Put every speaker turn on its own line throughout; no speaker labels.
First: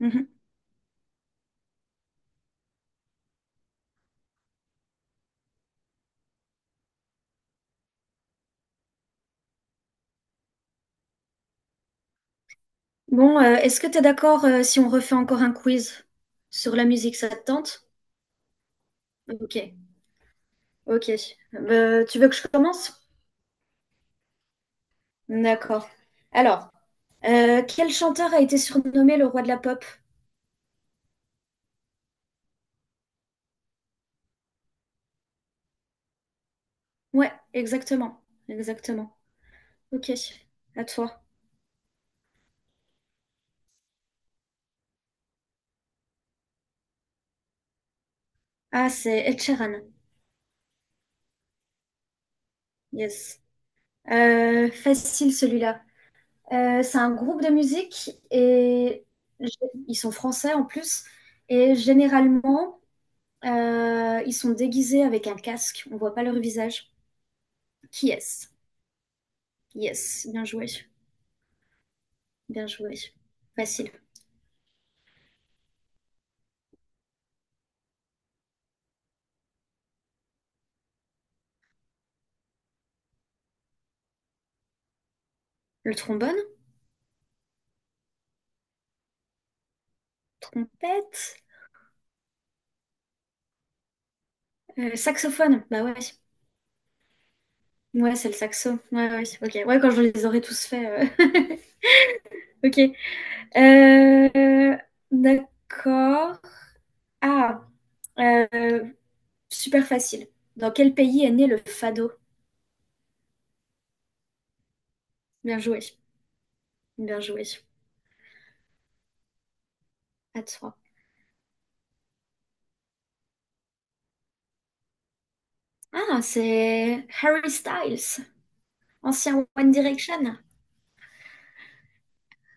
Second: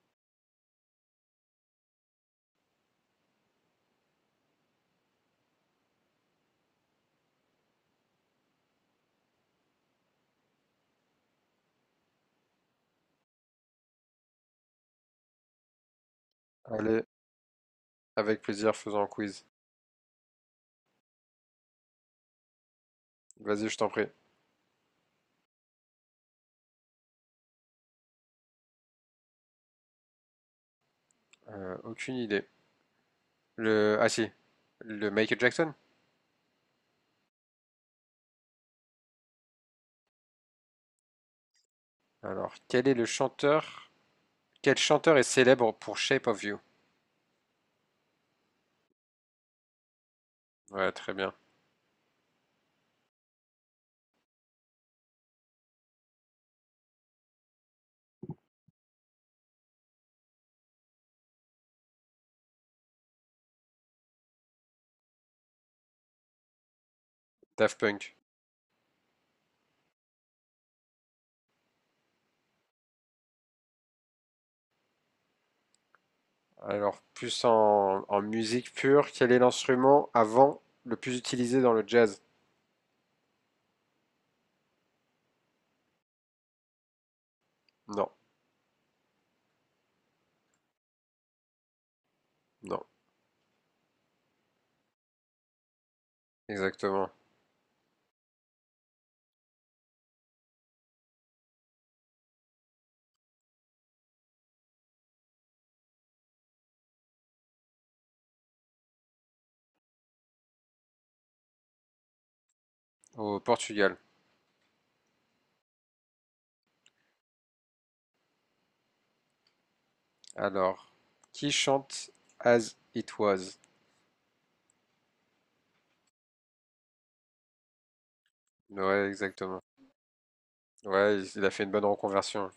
Mhm. Bon, est-ce que tu es d'accord si on refait encore un quiz sur la
Allez,
musique, ça te tente?
avec plaisir, faisons un quiz.
Ok, ok. Tu veux que je commence?
Vas-y, je t'en prie.
D'accord. Alors, quel chanteur a été surnommé le roi de la pop?
Aucune idée. Le... Ah si, le Michael Jackson.
Ouais, exactement, exactement. Ok, à toi.
Alors, quel est le chanteur... Quel chanteur est célèbre pour Shape of You?
Ah, c'est Ed Sheeran.
Ouais, très bien.
Yes. Facile celui-là. C'est un groupe de musique et g- ils sont français en plus. Et généralement, ils sont déguisés avec un casque, on voit pas leur visage.
Daft
Qui
Punk.
est-ce? Yes, bien joué, bien joué. Facile.
Alors, en musique pure, quel est l'instrument avant le plus utilisé dans le jazz?
Le trombone?
Non,
Trompette?
non,
Saxophone? Bah ouais.
exactement.
Ouais, c'est le saxo. Ouais, ouais, ok. Ouais, quand je les aurai tous faits. Ok. Euh, D'accord. Ah, euh, super facile. Dans quel pays est né le fado?
Au Portugal.
Bien joué, bien joué. À toi.
Alors, qui chante As It Was?
Ah, c'est Harry Styles.
Ouais,
Ancien
exactement.
One Direction?
Ouais, il a fait une bonne reconversion.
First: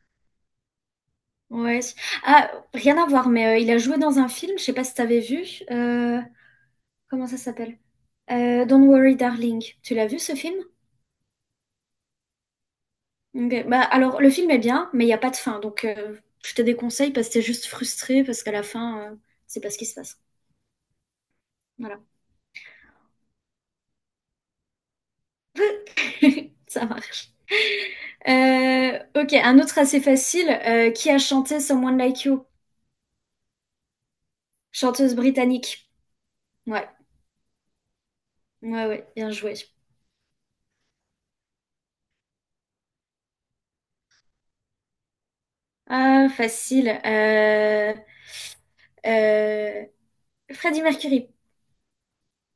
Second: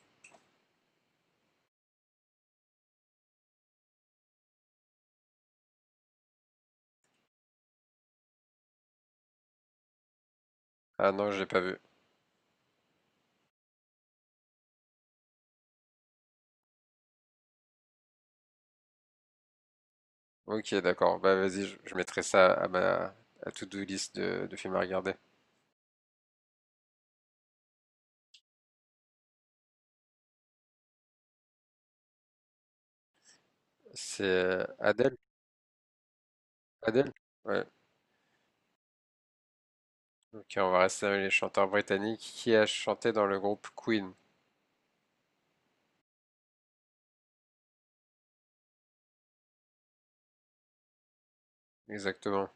Ouais. Ah, rien à voir, mais il a joué dans un film, je sais pas si t'avais vu. euh, Comment ça s'appelle? Don't Worry Darling. Tu l'as vu ce film?
Ah non, je l'ai pas vu.
Ok. Bah, alors, le film est bien, mais il n'y a pas de fin. Donc, je te déconseille parce que t'es juste frustré parce qu'à la fin, c'est pas ce qui se passe.
Ok, d'accord. Bah vas-y, je
Voilà.
mettrai ça à ma à to-do list de films à regarder.
Ça marche. Ok, un autre assez facile. Qui a chanté Someone Like You?
C'est
Chanteuse
Adele?
britannique. Ouais,
Adele? Ouais.
ouais, ouais, bien joué.
Ok, on va rester avec les chanteurs britanniques. Qui a chanté dans le groupe Queen?
Ah, facile. Euh, Freddie Mercury.
Exactement.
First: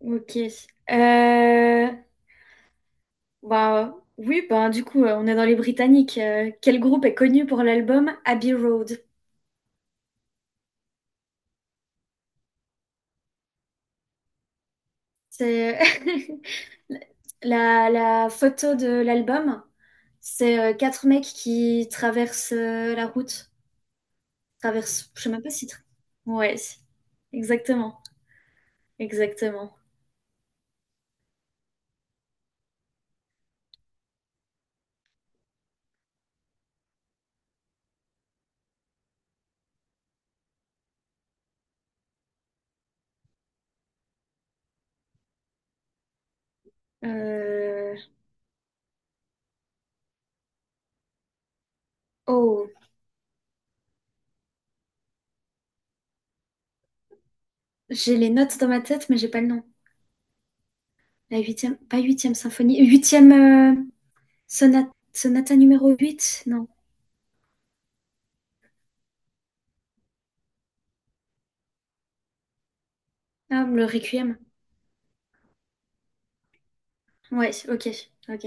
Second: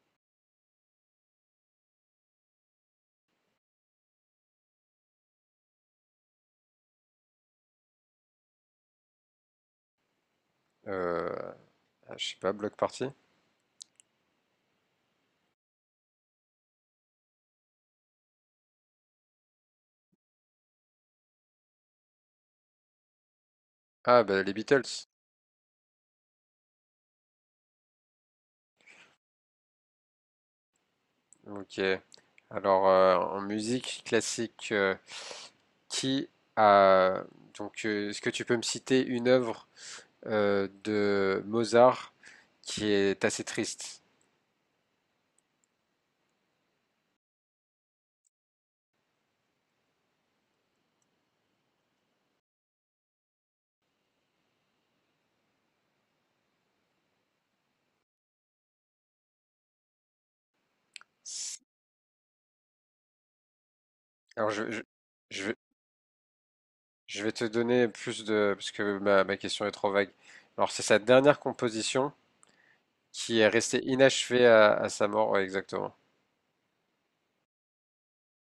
Ok. Euh, Bah, oui, bah, du coup, on est dans les Britanniques. Quel groupe est connu pour l'album Abbey Road?
Euh, ah, je sais pas, Block Party?
C'est la photo de l'album. C'est quatre mecs qui traversent la route.
Ah, bah les Beatles.
Traversent, je sais même pas si... Ouais, si. Exactement. Exactement.
Ok. Alors, en musique classique, qui a... Donc, est-ce que tu peux me citer une œuvre de Mozart qui est assez triste?
Euh, Oh, j'ai les notes dans ma tête, mais j'ai pas le nom. La
C'est-
huitième, pas huitième symphonie, huitième
Alors,
sonate,
je
sonata numéro huit non.
je vais te donner plus de... Parce que ma question est trop vague. Alors, c'est sa dernière composition qui est
Ah,
restée
le Requiem.
inachevée à sa mort. Ouais, exactement.
Ouais, ok, ok,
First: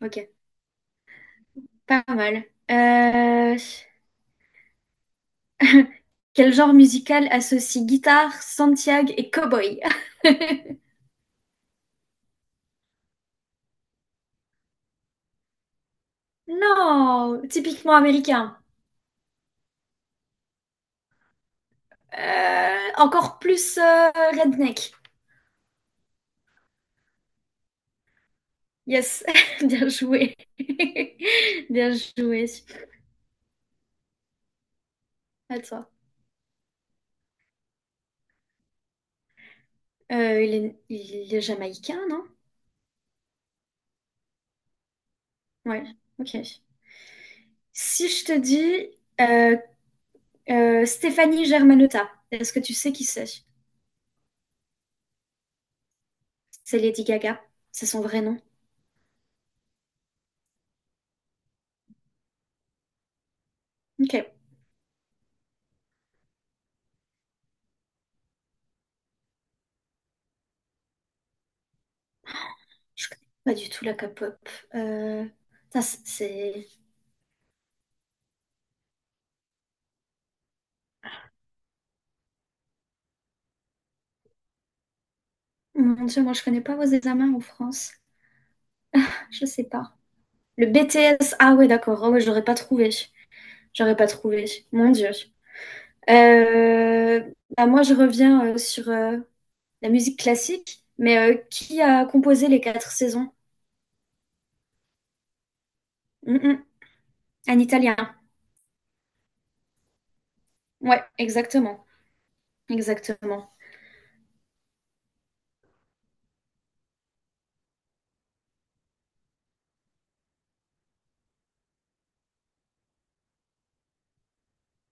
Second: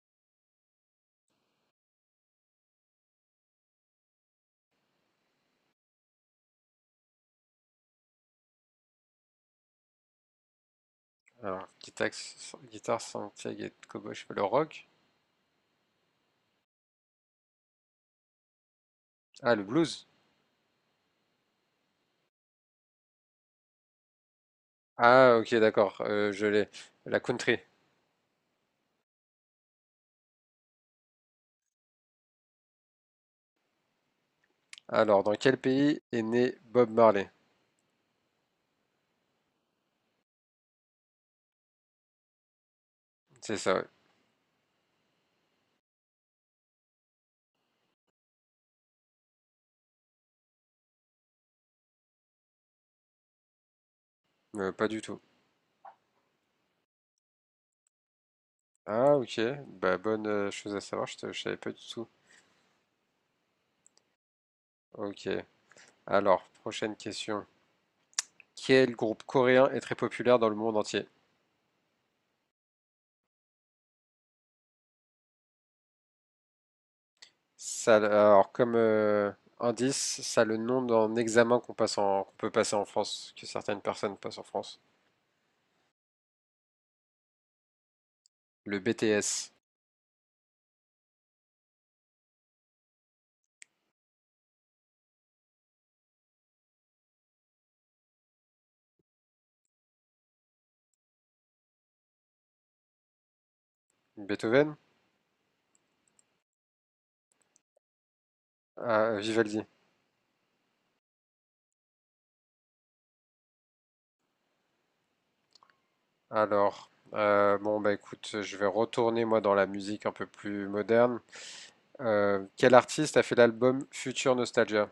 ok. Pas mal. Euh, quel genre musical associe guitare, Santiago et cowboy?
Alors, guitare, guitare Santiago et Kobo, je sais pas, le rock?
Non, typiquement américain.
Ah, le blues?
Encore plus redneck.
Ah, ok, d'accord. Je l'ai. La country.
Yes, bien joué. Bien joué.
Alors, dans quel
Attends.
pays est né Bob Marley?
Il est jamaïcain, non?
C'est ça, ouais.
Ouais, ok. Si je te dis euh, Stéphanie Germanotta, est-ce que tu sais qui c'est?
Pas du tout.
C'est Lady Gaga. C'est son vrai nom.
Ah, ok. Bah, bonne chose à savoir. Je savais pas du tout.
Ok.
Ok. Alors, prochaine question. Quel groupe coréen est très populaire dans le monde entier?
Je connais pas du tout la K-pop. Euh, Putain, c'est...
Ça, alors comme indice, ça a le nom d'un examen qu'on peut passer en France, que certaines personnes passent en France.
Mon Dieu, moi je connais pas vos examens en France.
Le
Je
BTS.
sais pas. Le BTS. Ah ouais, d'accord. Ah ouais, j'aurais pas trouvé. J'aurais pas trouvé. Mon Dieu. Euh, Bah, moi je reviens sur la musique classique. Mais qui a composé les quatre saisons?
Beethoven?
Mm, mm. Un Italien.
Ah, Vivaldi.
Ouais, exactement. Exactement.
Alors, bon bah écoute, je vais retourner moi dans la musique un peu plus moderne. Quel artiste a fait l'album Future Nostalgia?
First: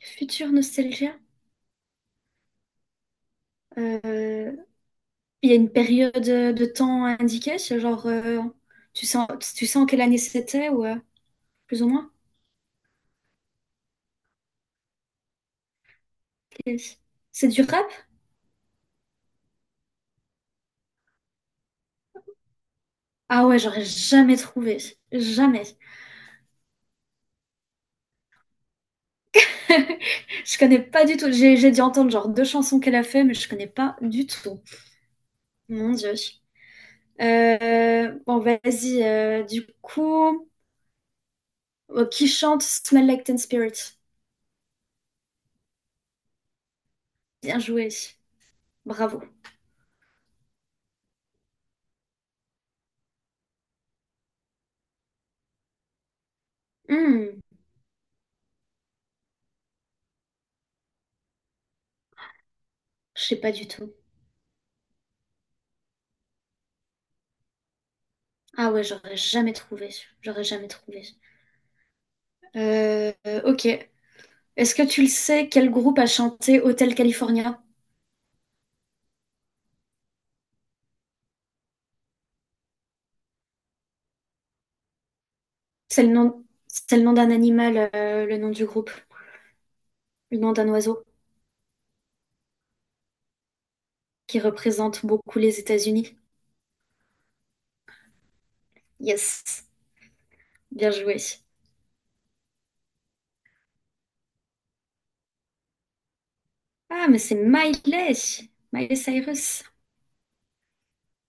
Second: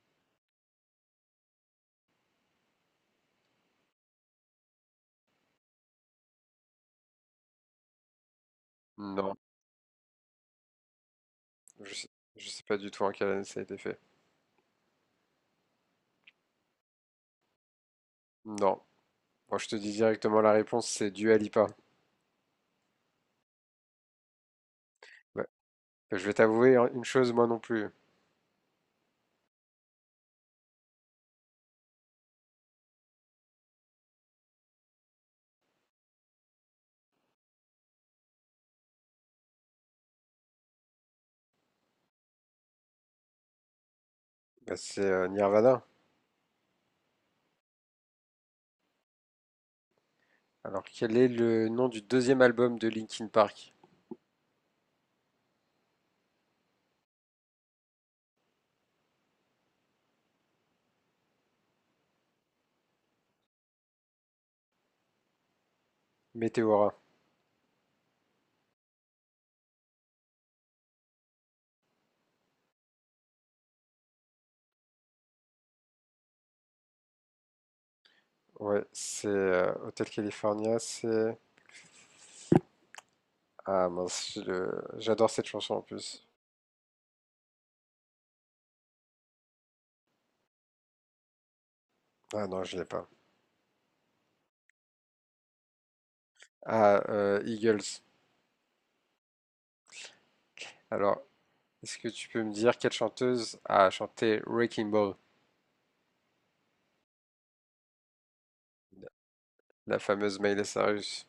Future nostalgia. euh, Il y a une période de temps indiquée, c'est genre tu sens
Non,
tu sens quelle année c'était ou plus ou
je sais,
moins?
je sais pas du tout en quelle année ça a été fait.
C'est du rap?
Non, moi je te dis directement la réponse, c'est Dua Lipa.
Ah ouais, j'aurais jamais trouvé.
Ouais.
Jamais.
Je vais t'avouer hein, une chose, moi non plus.
Je connais pas du tout. J'ai dû entendre genre deux chansons qu'elle a fait, mais je connais pas du tout. Mon Dieu. Bon, vas-y. Du coup, qui chante Smell Like Teen Spirit?
Bah, c'est Nirvana.
Bien joué. Bravo.
Alors, quel est le nom du deuxième album de Linkin Park?
Hmm, je sais pas du tout.
Meteora.
Ah ouais, j'aurais jamais trouvé. J'aurais jamais trouvé. Ok. Est-ce que tu le sais, quel groupe a chanté Hotel California?
Ouais, c'est Hotel California, c'est... Ah mince, j'adore cette chanson en plus.
C'est le nom d'un animal, le nom du groupe, le nom d'un oiseau
Ah non, je l'ai pas.
qui représente beaucoup les États-Unis.
Ah, Eagles.
Yes, bien joué.
Alors, est-ce que tu peux me dire quelle chanteuse a chanté Wrecking Ball,
Ah, mais c'est Miley, Miley Cyrus.
la fameuse Miley Cyrus?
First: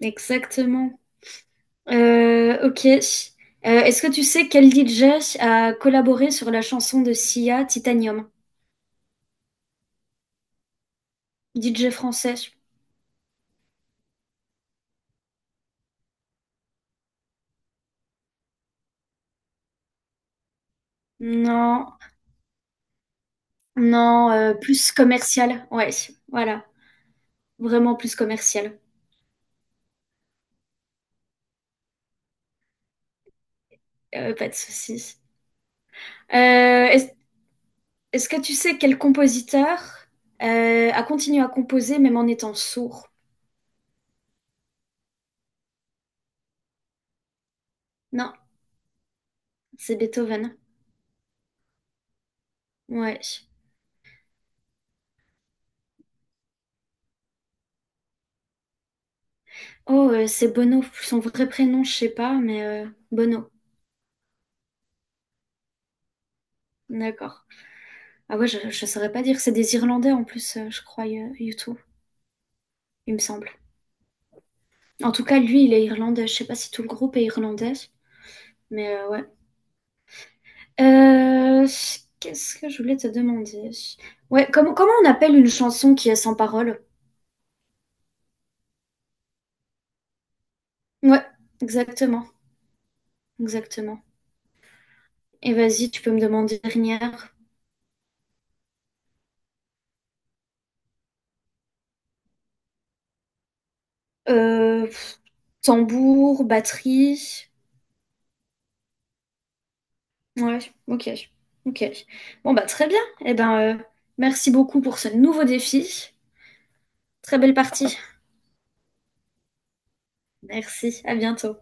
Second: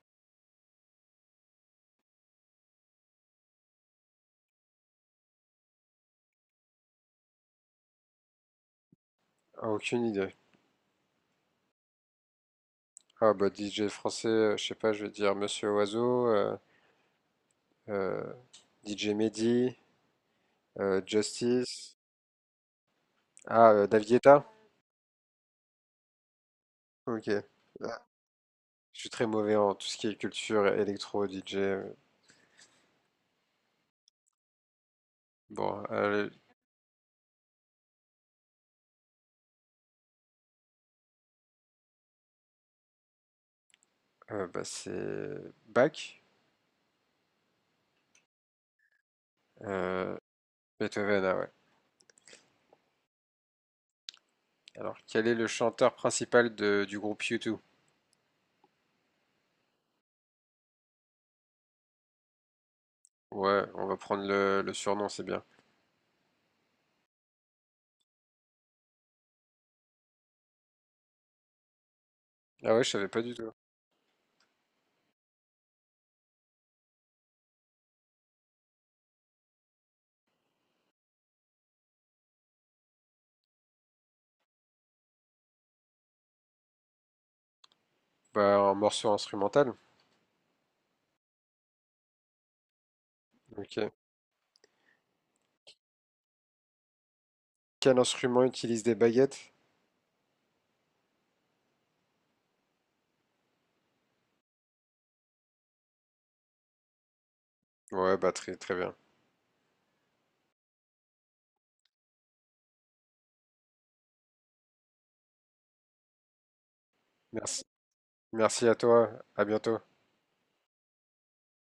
Exactement. Ok. Est-ce que tu sais quel DJ a collaboré sur la chanson de Sia, Titanium?
Ah, aucune idée.
DJ français?
Ah bah DJ français, je sais pas, je vais dire Monsieur Oiseau, euh, DJ Mehdi, Justice.
Non.
Ah, David
Non,
Guetta?
plus commercial, ouais, voilà,
Ok.
vraiment plus commercial,
Je suis très mauvais en tout ce qui est culture, électro, DJ.
pas de souci.
Bon,
Heu, est-ce est-ce que tu sais quel compositeur, a continué à composer même en étant sourd?
bah, c'est Bach,
Non, c'est
euh,
Beethoven,
Beethoven, ah ouais.
ouais.
Alors, quel est le chanteur principal du groupe U2?
Oh, c'est Bono, son vrai prénom, je sais pas, mais Bono,
Ouais, on va prendre le surnom, c'est bien.
d'accord. Ah ouais, je saurais pas dire, c'est des Irlandais en plus, je crois, U U2,
Ah ouais, je savais
il me
pas du
semble.
tout.
En tout cas, lui, il est irlandais, je sais pas si tout le groupe est irlandais, mais ouais. Euh, qu'est-ce que je voulais te demander? Ouais, comment on appelle une chanson qui est sans parole?
Bah, un morceau instrumental.
Ouais, exactement,
Ok.
exactement. Et vas-y, tu peux me demander une dernière.
Quel instrument utilise des baguettes?
Euh, pff, tambour, batterie.
Ouais, bah très très bien.
Ouais, ok, ok. Bon bah très bien. Eh ben, merci beaucoup pour ce nouveau défi. Très belle
Merci.
partie.
Merci à toi. À bientôt.
Merci, à bientôt.